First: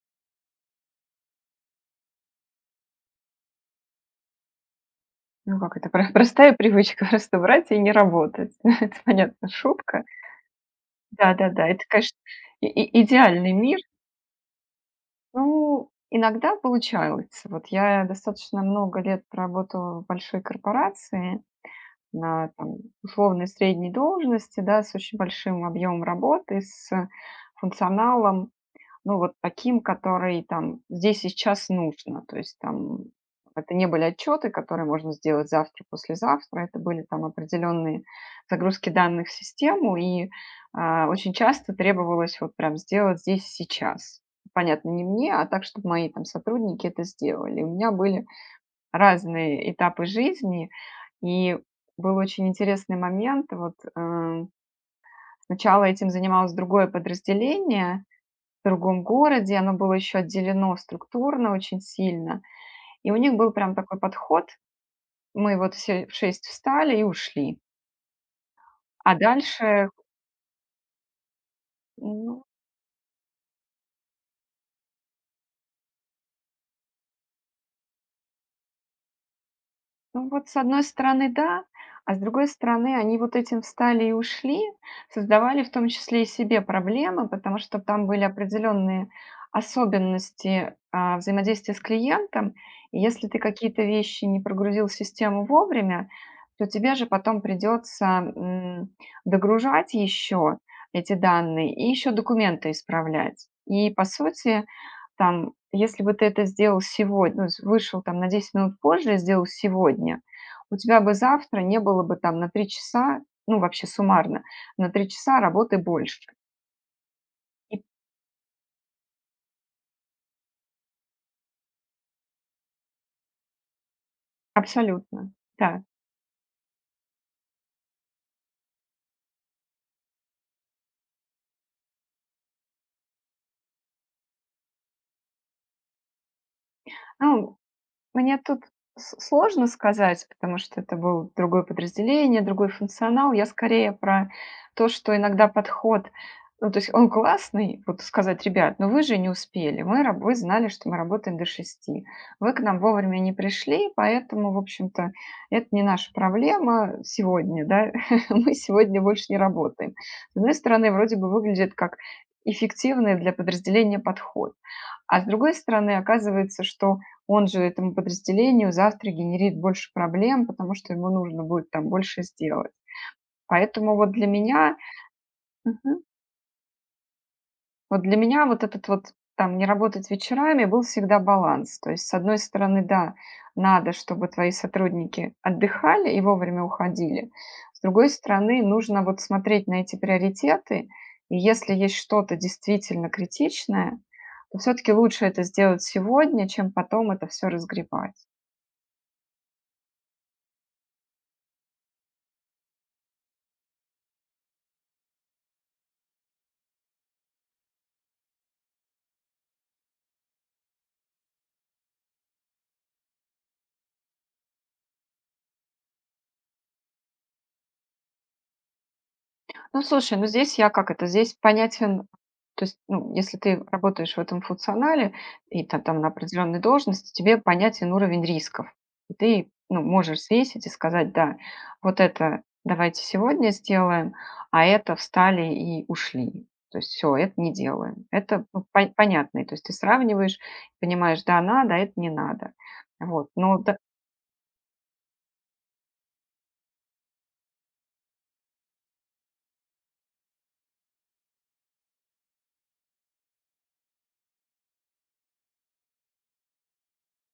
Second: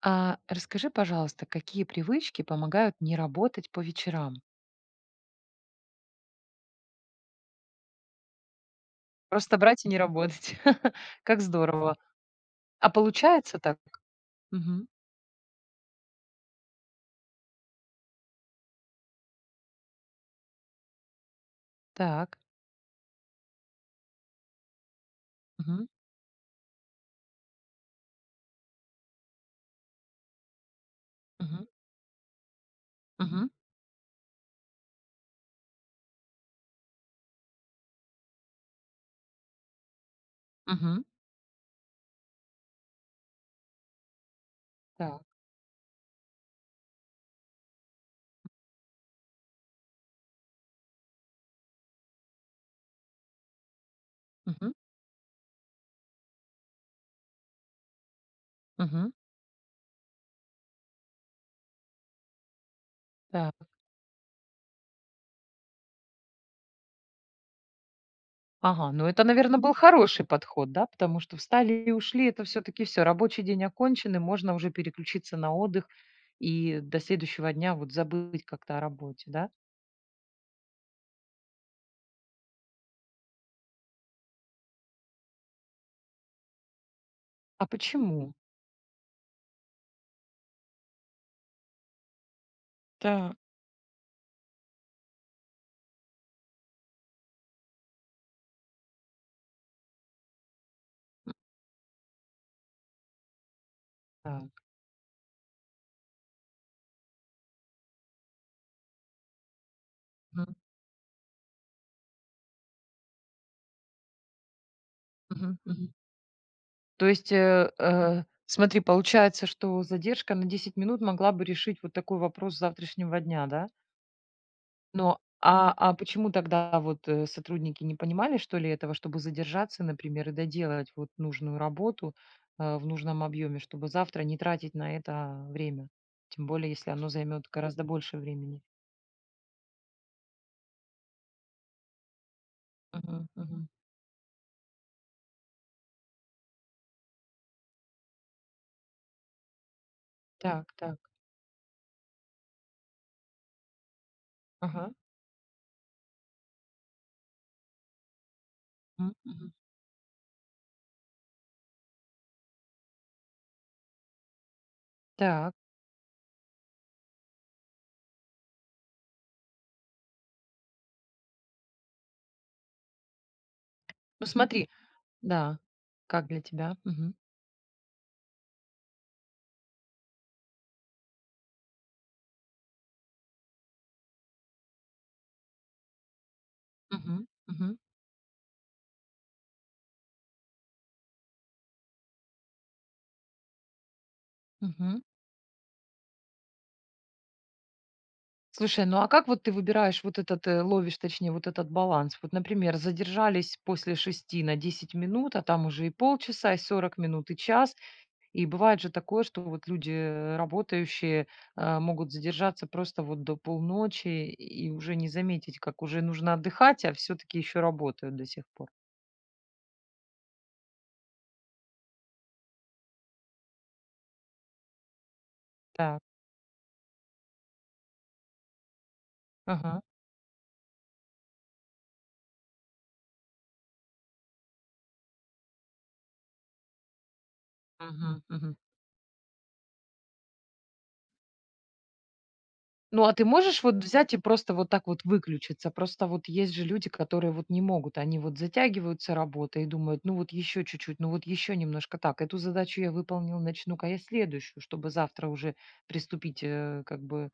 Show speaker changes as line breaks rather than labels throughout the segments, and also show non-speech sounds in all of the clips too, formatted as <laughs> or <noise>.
А расскажи, пожалуйста, какие привычки помогают не работать по вечерам?
Ну как это, про простая привычка <laughs> просто брать и не работать. <laughs> Это, понятно,
Просто брать и не
шутка.
работать. <laughs> Как
Да-да-да, это,
здорово.
конечно, и
А
и идеальный
получается так?
мир.
Мгм.
Ну, иногда получается. Вот я достаточно много лет проработала в большой корпорации
Так.
на, там, условной средней должности, да, с очень большим
Мгм.
объемом работы, с функционалом. Ну, вот таким, который там здесь и
Мгм.
сейчас нужно. То есть там
Мгм.
это не были отчеты, которые можно сделать завтра, послезавтра. Это были там определенные загрузки данных в систему,
Мгм.
очень часто требовалось вот прям сделать здесь и сейчас. Понятно, не
Так.
мне, а так, чтобы мои там сотрудники это сделали. У меня были разные этапы жизни, и был очень интересный момент. Вот
Мгм.
сначала этим занималось другое подразделение, в другом
Мгм.
городе, оно было еще отделено структурно очень сильно. И у них был
Так.
прям такой подход: мы вот все в 6 встали и ушли,
Ага, ну
а
это, наверное, был
дальше,
хороший подход, да, потому что встали и ушли, это
ну
все-таки все, рабочий день окончен, и можно уже переключиться на отдых и до следующего дня вот забыть как-то о работе, да?
Ну вот, с одной стороны, да, а с другой стороны, они вот этим встали и ушли, создавали в том числе и себе проблемы, потому
А
что там были
почему?
определенные особенности взаимодействия с клиентом. И если
Так.
ты какие-то вещи не прогрузил в систему вовремя, то тебе же потом придется м, догружать еще эти данные и еще документы исправлять. И по
Так.
сути, там, если бы ты это сделал сегодня, ну, с вышел там на 10 минут позже и сделал сегодня,
Мгм.
у тебя бы завтра не было бы там на 3 часа, ну, вообще суммарно, на три часа
Мгм.
работы
Мгм.
больше.
То есть,
И
смотри, получается, что задержка на 10 минут могла бы решить вот такой вопрос завтрашнего дня, да? Но
абсолютно,
а,
да.
а почему тогда вот сотрудники не понимали, что ли, этого, чтобы задержаться, например, и доделать вот нужную работу в нужном объеме, чтобы завтра не тратить на это время? Тем более, если оно займет
Ну,
гораздо больше
мне тут
времени.
с сложно сказать, потому что это был другое подразделение, другой
Мгм,
функционал. Я
мгм.
скорее про то, что иногда подход, ну, то есть он классный, вот сказать: «Ребят, но вы же не успели, мы раб вы знали,
Так,
что мы
так.
работаем до 6. Вы к нам вовремя не пришли, поэтому, в
Ага.
общем-то, это не наша проблема сегодня, да, <laughs> мы сегодня
Мгм,
больше не
мгм.
работаем». С одной стороны, вроде бы выглядит как эффективный для подразделения подход. А с другой
Так.
стороны, оказывается, что он же этому подразделению завтра генерит больше проблем, потому что ему нужно будет там больше сделать. Поэтому вот для
Ну смотри,
меня
да.
мгм.
Как для тебя? Мгм,
Вот для меня вот этот вот там не работать вечерами был всегда баланс. То есть, с одной стороны, да, надо, чтобы твои сотрудники отдыхали и вовремя
мгм,
уходили.
мгм,
С другой стороны, нужно вот смотреть на эти приоритеты. И если есть что-то действительно критичное, то все-таки
мгм.
лучше это сделать сегодня, чем потом это все разгребать.
Слушай, ну а как вот ты выбираешь вот этот, ловишь, точнее, вот этот баланс? Вот, например, задержались после 6 на 10 минут, а там уже и полчаса, и 40 минут, и час. И бывает же такое, что вот люди работающие могут задержаться просто вот до полночи и уже не заметить, как уже нужно отдыхать, а все-таки еще работают до сих пор.
Ну, слушай, ну здесь я как это, здесь понятен, то есть, ну, если ты работаешь в этом функционале и там
Так.
на определенной должности, тебе понятен уровень рисков. И ты, ну,
Ага.
можешь свесить и сказать, да, вот это давайте сегодня сделаем, а это встали и ушли. То есть все, это не делаем.
Мгм,
Это
мгм.
ну, понятно. И то есть ты сравниваешь, понимаешь, да, надо, а это не надо.
Ну, а ты
Вот.
можешь вот взять и просто вот так вот выключиться? Просто вот есть же люди, которые вот не могут. Они вот затягиваются работой и думают, ну вот еще чуть-чуть, ну вот еще немножко так. Эту задачу я выполнил, начну-ка я следующую, чтобы завтра уже приступить как бы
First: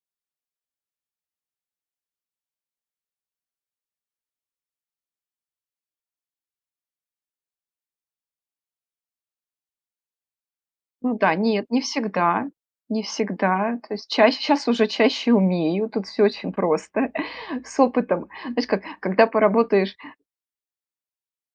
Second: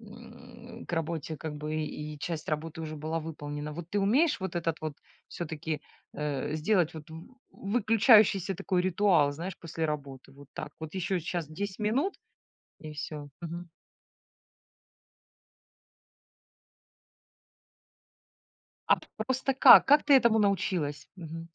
к работе, как бы и часть работы уже была выполнена. Вот ты умеешь вот этот вот все-таки сделать вот выключающийся такой ритуал, знаешь, после работы, вот так. Вот
Ну
еще
да,
сейчас
нет, не
10 минут
всегда,
и
не
все.
всегда. То есть чаще, сейчас уже чаще умею, тут все очень просто, <laughs> с опытом. Знаешь, как,
А п
когда
просто как?
поработаешь,
Как ты этому научилась? Мгм.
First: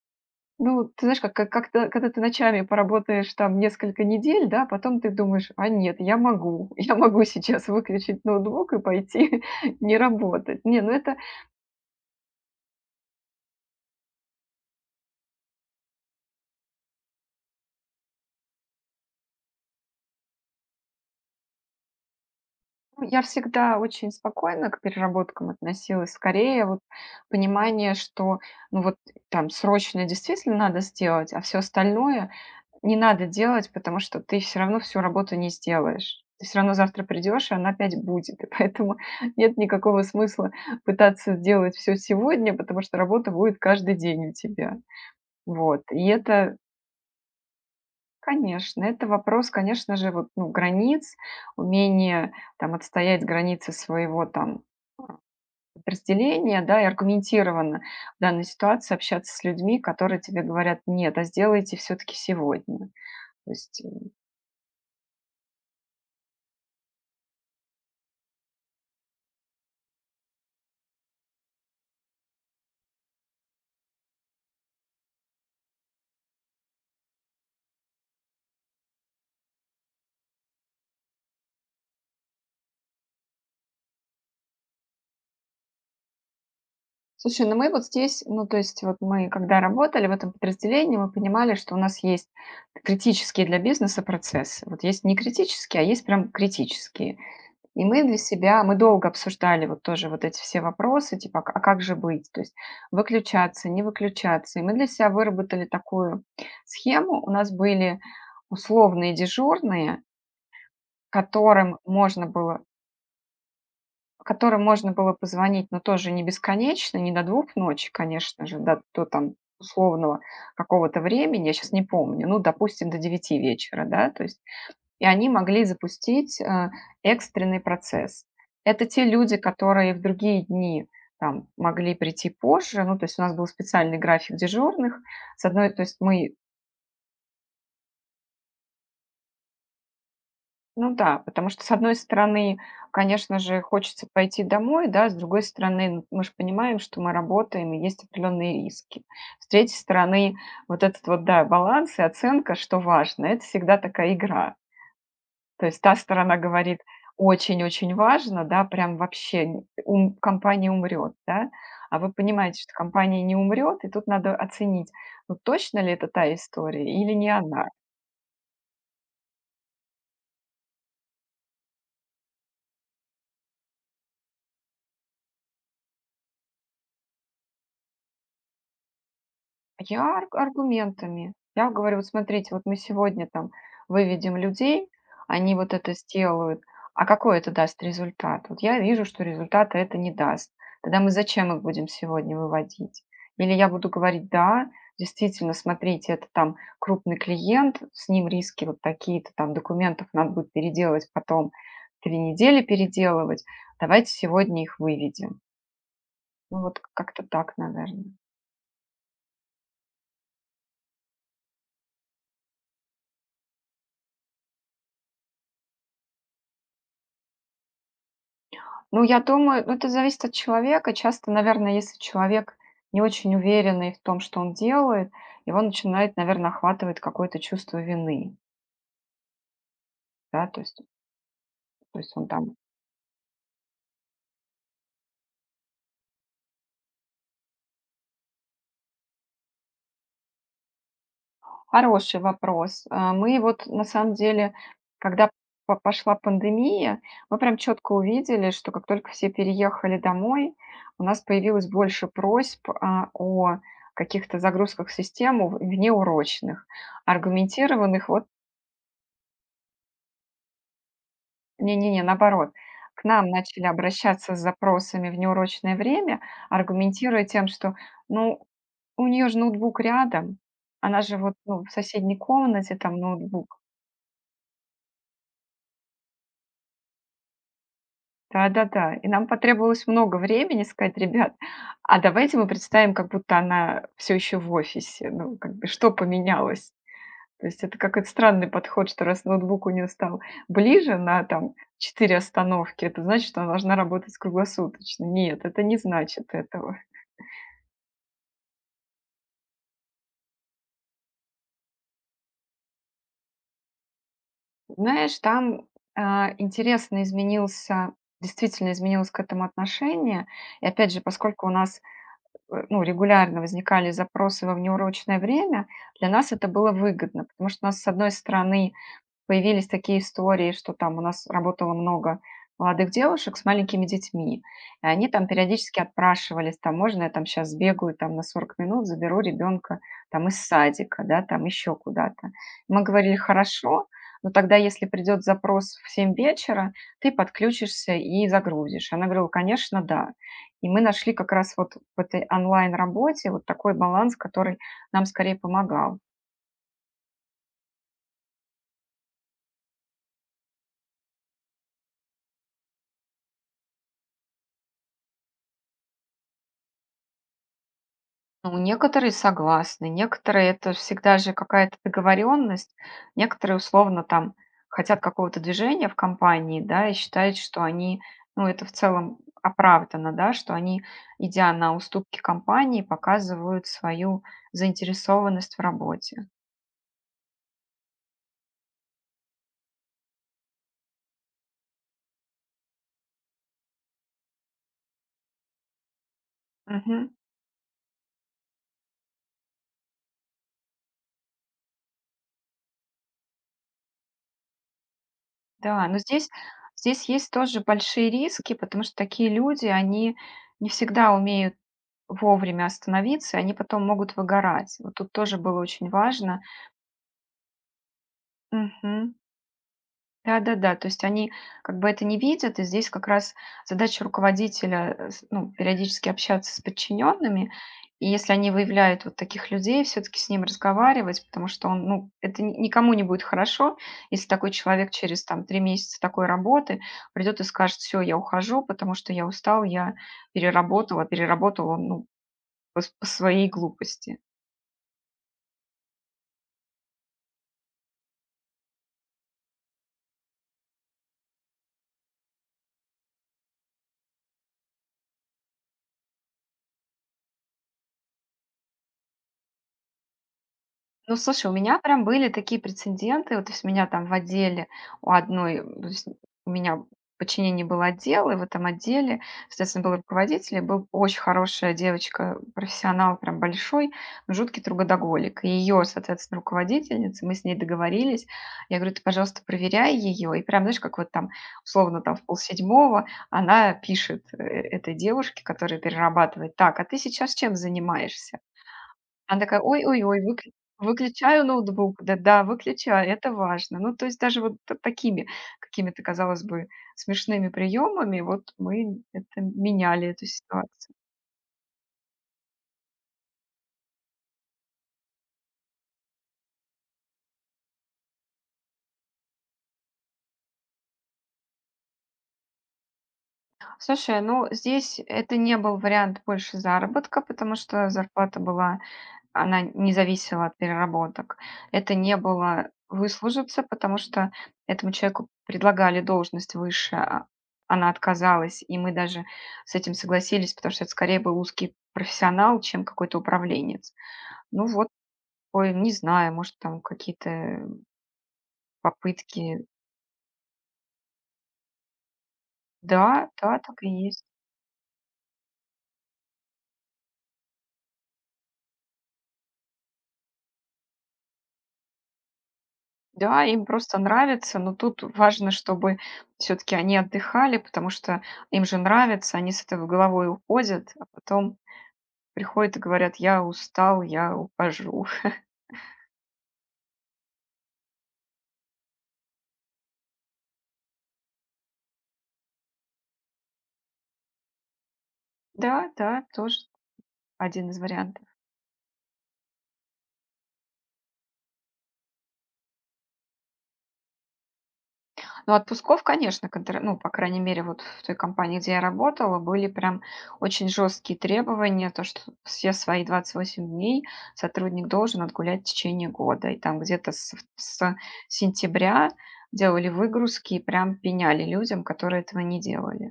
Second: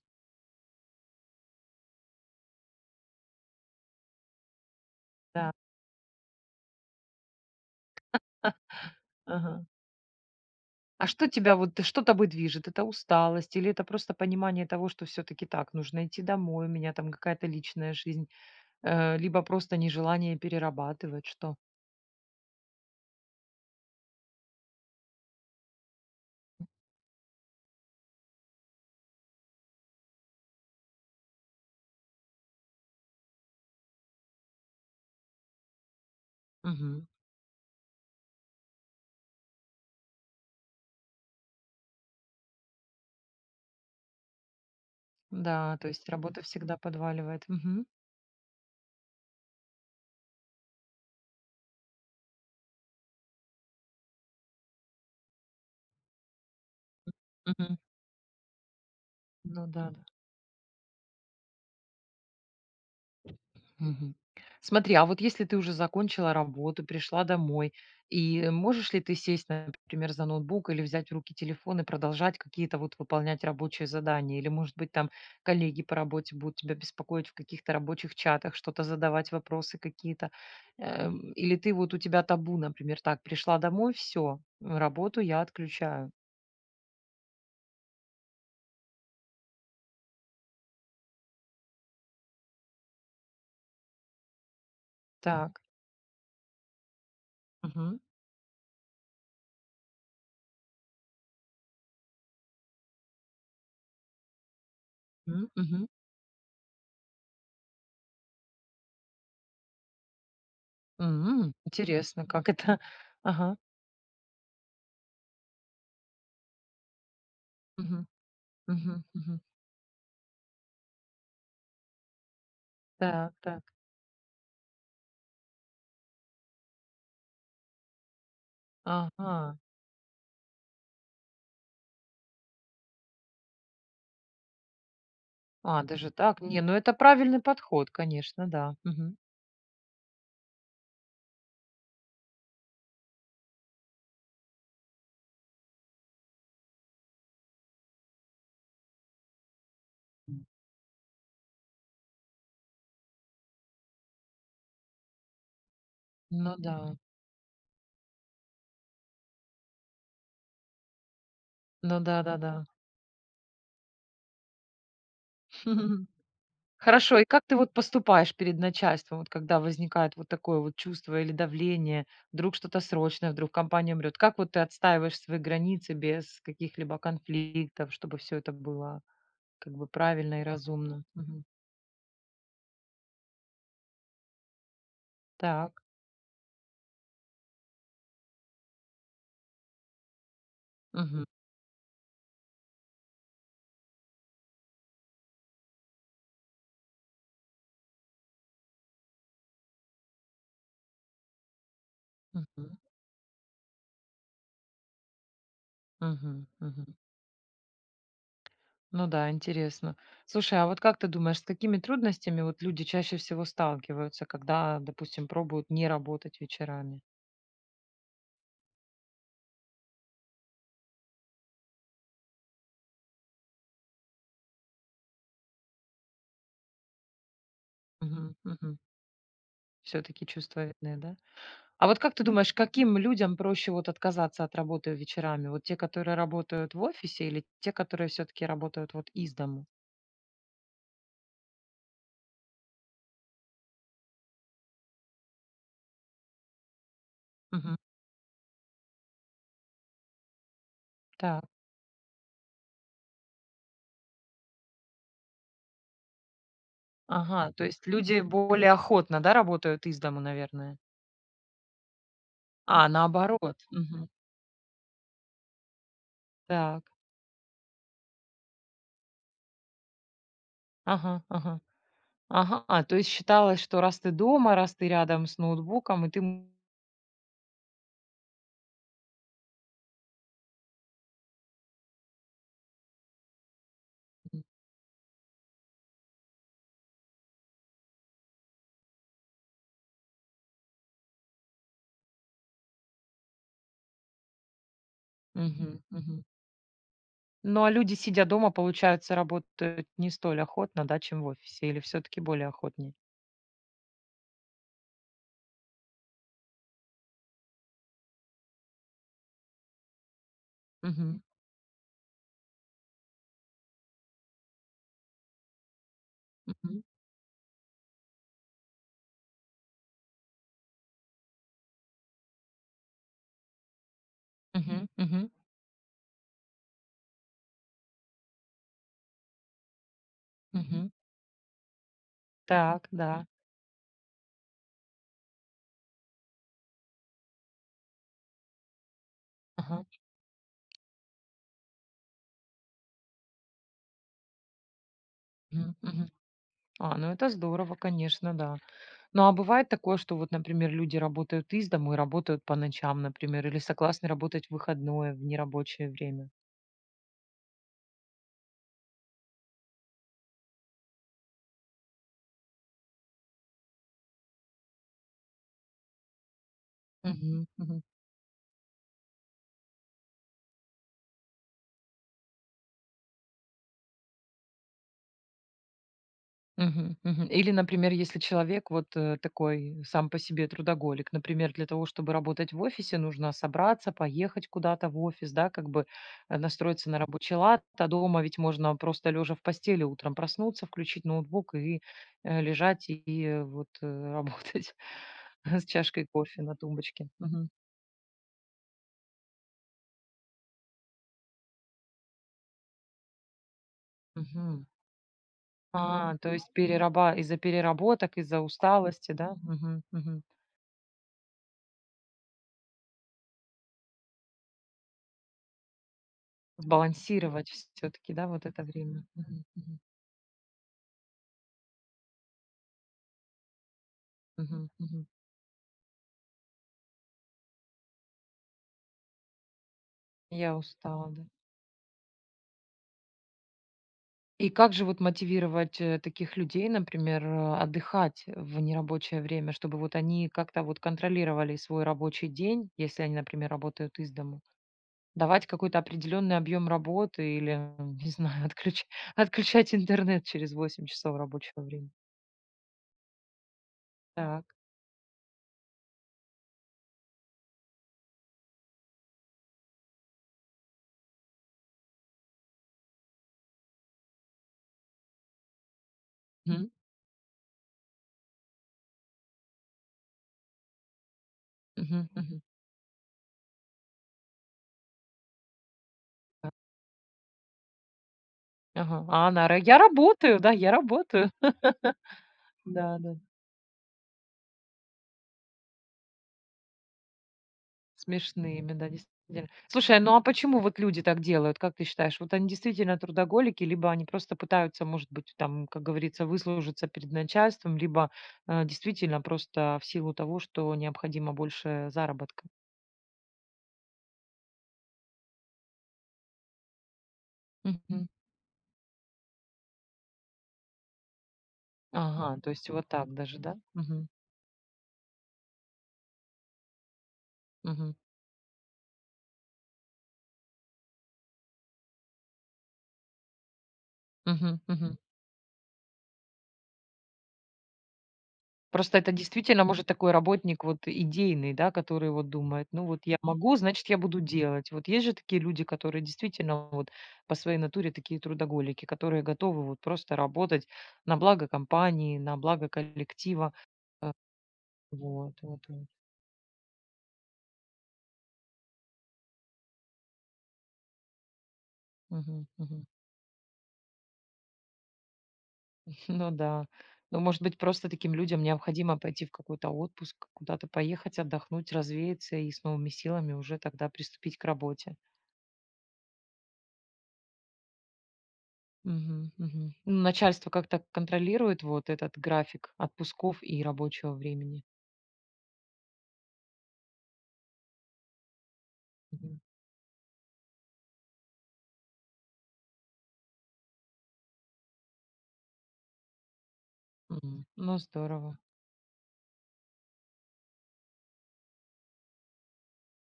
ну, ты знаешь, как-то, когда ты ночами поработаешь там несколько недель, да, потом ты думаешь,
Да.
а нет, я могу, <laughs> я могу сейчас выключить ноутбук и
<laughs>
пойти
Ага.
<laughs> не работать. Не, ну
А
это,
что тебя вот что тобой движет? Это усталость или это просто понимание того, что все таки так, нужно идти домой, у меня там какая-то личная жизнь, либо просто нежелание перерабатывать, что?
ну, я всегда очень спокойно к переработкам относилась, скорее вот понимание, что, ну вот там срочно действительно надо сделать, а все остальное, не надо делать, потому что ты все равно всю работу не сделаешь. Ты все равно завтра
Мгм.
придешь, и она опять будет. И поэтому <laughs> нет никакого смысла пытаться сделать все сегодня, потому что работа будет каждый день у тебя.
Да,
Вот.
то
И
есть работа
это,
всегда подваливает. Мгм.
конечно, это вопрос, конечно же, вот, ну, границ, умения там отстоять границы своего там а, подразделения, да, и
Мгм.
аргументированно в данной ситуации общаться с
Ну
людьми,
да.
которые тебе говорят: «Нет, а сделайте все-таки сегодня». То есть э,
Мгм. Смотри, а вот если ты уже закончила работу, пришла домой, и можешь ли ты сесть, например, за ноутбук или взять в руки телефон и продолжать какие-то вот выполнять рабочие задания? Или, может быть, там коллеги по работе будут тебя беспокоить в каких-то рабочих чатах, что-то задавать, вопросы какие-то? Или ты вот у тебя табу, например, так, пришла домой, все, работу я отключаю.
Слушай, ну мы вот здесь, ну то есть вот мы когда работали в этом подразделении, мы понимали, что у нас есть критические для бизнеса процессы. Вот есть не
Так.
критические, а есть прям критические. И
Мгм.
мы для себя, мы долго обсуждали вот тоже вот эти все вопросы, типа, а как же быть, то есть выключаться, не выключаться. И мы для себя выработали
Мгм.
такую схему. У нас были условные дежурные, которым
Интересно,
можно
как
было
это? <laughs> Ага.
по которым можно было позвонить, но тоже не бесконечно, не до 2 ночи,
Мгм.
конечно же, до
Мгм.
до там
Мгм.
условного какого-то времени, я сейчас не помню, ну, допустим, до
Так,
девяти
так.
вечера, да, то есть. И они могли запустить, экстренный процесс. Это те люди,
Ага.
которые в другие дни там могли прийти позже. Ну, то есть у нас был специальный график дежурных. С одной то
А,
есть
даже
мы
так? Не, ну это правильный подход, конечно, да. Мгм.
Ну да, потому что, с одной стороны, конечно же, хочется пойти домой, да, с другой стороны, ну, мы же понимаем, что мы работаем, и есть определенные риски. С третьей стороны, вот этот вот, да, баланс и оценка, что важно, это всегда такая игра. То есть та сторона
Ну да.
говорит, очень-очень важно, да, прям вообще компания умрет, да, а
Ну
вы
да-да-да.
понимаете, что компания не умрет, и тут надо оценить, ну точно ли это
<laughs>
та история или
Хорошо, и
не
как ты
она.
вот поступаешь перед начальством, вот когда возникает вот такое вот чувство или давление, вдруг что-то срочное, вдруг компания умрет? Как вот ты отстаиваешь свои границы без каких-либо конфликтов, чтобы все это было как бы
Я
правильно и разумно?
аргументами.
Мгм.
Я говорю: «Вот смотрите, вот мы сегодня там выведем людей, они вот
Так.
это сделают, а какой это даст результат? Вот я вижу, что результата это не даст. Тогда мы
Мгм.
зачем их будем сегодня выводить?» Или я буду говорить: «Да, действительно, смотрите, это там крупный клиент, с ним риски вот такие-то, там документов надо будет переделывать потом, три недели
Мгм.
переделывать. Давайте сегодня их выведем».
Мгм.
Ну, вот
Мгм.
как-то так, наверное.
Ну да, интересно. Слушай, а вот как ты думаешь, с какими трудностями вот люди чаще всего сталкиваются, когда, допустим, пробуют не работать вечерами?
Ну, я думаю, ну, это зависит от человека. Часто, наверное, если человек не очень уверенный в том, что он делает, его начинает, наверное, охватывать какое-то чувство вины,
Мгм, мгм. Все-таки
да,
чувство вины, да? А
то
вот
есть
как ты
он
думаешь,
там...
каким людям проще вот отказаться от работы вечерами? Вот те, которые работают в офисе, или те, которые все-таки работают вот из дому?
Хороший вопрос. Мы вот, на самом деле, когда пошла пандемия, мы прям
Мгм.
четко увидели, что как только все переехали домой, у нас
Так.
появилось больше просьб о каких-то загрузках в систему внеурочных,
Ага, то есть
аргументированных
люди
вот.
более охотно, да, работают из дому, наверное.
Не-не-не, наоборот.
А,
К нам
наоборот.
начали
Мгм.
обращаться с запросами в неурочное время,
Так.
аргументируя тем, что, ну, у нее же ноутбук рядом, она
Ага,
же вот,
ага.
ну, в соседней
Ага,
комнате
а,
там
то есть
ноутбук.
считалось, что раз ты дома, раз ты рядом с ноутбуком, и ты.
Да-да-да. И нам потребовалось много времени сказать: «Ребят, а давайте мы представим, как будто она все еще в офисе». Ну, как бы что поменялось? То есть это какой-то странный подход, что раз ноутбук у нее стал ближе на там 4 остановки, это значит, что она должна работать круглосуточно. Нет, это не
Мгм, мгм.
значит этого.
Ну, а люди, сидя дома, получается, работают не столь охотно, да, чем в офисе, или все-таки более охотнее?
Знаешь, там а, интересно изменился, действительно изменилось к этому отношение. И опять же,
Мгм,
поскольку у нас ну, регулярно возникали запросы во внеурочное время, для нас это было
мгм,
выгодно, потому что у нас, с одной стороны, появились такие истории, что там у нас работало много молодых девушек с маленькими детьми, и
мгм,
они там
мгм,
периодически отпрашивались, там, можно я там сейчас сбегаю там на 40 минут, заберу ребенка там из
мгм.
садика, да, там еще куда-то. Мы
Так,
говорили,
да.
хорошо, но тогда, если придет запрос в 7 вечера, ты подключишься и загрузишь. Она говорила, конечно,
Ага.
да. И мы нашли как раз вот в этой онлайн-работе вот такой баланс, который нам скорее
Мгм,
помогал.
мгм. А, ну это здорово, конечно, да. Ну, а бывает такое, что вот, например, люди работают из дому и работают по ночам, например, или согласны работать в выходное, в нерабочее время?
Ну, некоторые согласны, некоторые — это всегда же какая-то договоренность. Некоторые, условно, там хотят какого-то движения в компании, да, и считают,
Мгм,
что
мгм.
они, ну, это в целом оправдано, да, что они, идя на уступки компании, показывают свою заинтересованность в работе.
Мгм, мгм. Или, например, если человек вот такой сам по себе трудоголик, например, для того, чтобы работать в офисе, нужно собраться, поехать куда-то в офис, да, как бы настроиться на
Мгм.
рабочий лад, а дома ведь можно просто лежа в постели утром проснуться, включить ноутбук и лежать и работать <laughs> с
Да, но
чашкой
здесь,
кофе на тумбочке.
здесь есть
Мгм,
тоже большие риски, потому что такие люди, они не всегда умеют вовремя остановиться, и они потом могут
мгм.
выгорать. Вот тут тоже было очень
А, то
важно.
есть перераба из-за переработок, из-за
Мгм.
усталости, да? Мгм, мгм.
Да-да-да. То есть они как бы это не видят, и здесь как раз задача руководителя, ну, периодически общаться с подчиненными,
Сбалансировать
и
все-таки, да,
если
вот
они
это время.
выявляют вот
Мгм,
таких
мгм.
людей, все-таки с ним разговаривать, потому что он, ну, это никому не будет хорошо, если такой
Мгм,
человек
мгм.
через там 3 месяца такой работы придет и скажет, все, я ухожу, потому что я устал, я
Я
переработала,
устала, да.
переработал он, ну, по своей глупости.
И как же вот мотивировать, таких людей, например, отдыхать в нерабочее время, чтобы вот они как-то вот контролировали свой рабочий день, если они, например, работают из дому? Давать какой-то определенный объем работы или, <laughs> не знаю, отключ <laughs> отключать интернет через 8
Ну,
часов
слушай, у
рабочего
меня
времени.
прям были такие прецеденты. Вот, то есть меня там в
Так.
отделе у одной, то есть у меня в подчинении был отдел, и в этом отделе, соответственно, был руководитель, и был очень хорошая девочка, профессионал прям большой, но жуткий трудоголик. И ее, соответственно,
Мгм,
руководительница, мы с ней договорились. Я говорю, ты, пожалуйста, проверяй ее. И прям, знаешь, как вот там, условно,
мгм,
там в
мгм.
полседьмого она пишет этой девушке, которая
Так.
перерабатывает, так, а ты сейчас чем занимаешься?
Ага. А
Она
она:
такая:
"Я
«Ой-ой-ой,
работаю,
выкли
да, я работаю".
выключаю
<laughs>
ноутбук, да-да, выключаю,
Да-да.
это важно». Ну, то есть даже вот т такими какими-то, казалось бы, смешными приемами вот
Смешными, да,
мы это
действительно. Слушай, а,
меняли
ну а
эту
почему вот
ситуацию.
люди так делают, как ты считаешь? Вот они действительно трудоголики, либо они просто пытаются, может быть, там, как говорится, выслужиться перед начальством, либо действительно просто в силу того, что необходимо больше заработка.
Слушай, ну здесь это не был вариант больше заработка, потому что
Мгм.
зарплата была. Она не зависела от переработок. Это не
Ага, то
было
есть вот так даже, да?
выслужиться, потому
Мгм.
что этому человеку предлагали должность выше, а она
Мгм.
отказалась, и мы даже с этим согласились, потому что это скорее был узкий профессионал, чем какой-то управленец.
Мгм.
Ну вот,
Мгм.
ой, не знаю, может, там какие-то
Просто это
попытки.
действительно может такой работник вот идейный, да, который вот думает: "Ну вот я
Да,
могу,
да, так
значит,
и
я буду
есть.
делать". Вот есть же такие люди, которые действительно вот по своей натуре такие трудоголики, которые готовы вот просто работать на благо компании, на благо
Да,
коллектива.
им просто
Э,
нравится, но тут
вот
важно,
вот вот.
чтобы все-таки они отдыхали, потому что им же нравится, они с этого головой уходят, а потом
Мгм,
приходят и
мгм.
говорят: «Я устал, я ухожу». <laughs>
<laughs> Ну да. Ну, может быть, просто таким людям необходимо пойти в какой-то отпуск, куда-то поехать, отдохнуть, развеяться и с новыми силами уже тогда приступить к работе.
Да, да, тоже один из вариантов.
Мгм, мгм. Ну, начальство как-то контролирует вот этот график отпусков и рабочего времени?
Но отпусков, конечно, контр ну, по крайней мере, вот в той компании, где я работала,
Мгм.
были прям очень жесткие требования, то, что все свои 28 дней сотрудник должен отгулять в течение года. И там где-то с
Мгм. Ну,
с
здорово.
сентября делали выгрузки и прям пеняли людям, которые этого не делали.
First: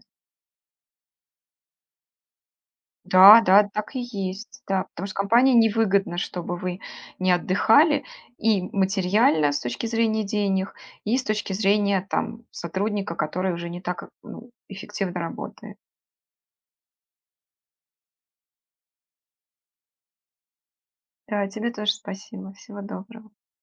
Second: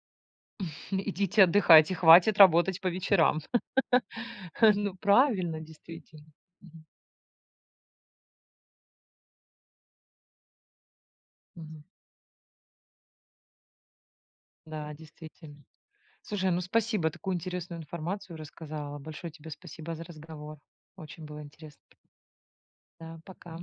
<laughs> Идите отдыхайте, хватит работать по
Да,
вечерам.
да, так и есть,
<laughs>
да.
Ну,
Потому что компании
правильно,
невыгодно,
действительно.
чтобы вы
Мгм,
не отдыхали и материально с точки зрения денег, и с точки
мгм.
зрения там сотрудника, который уже не так, ну,
Да,
эффективно
действительно.
работает.
Слушай, ну спасибо, такую интересную информацию рассказала. Большое тебе спасибо за разговор. Очень было
Да, тебе
интересно.
тоже спасибо. Всего
Да,
доброго.
пока.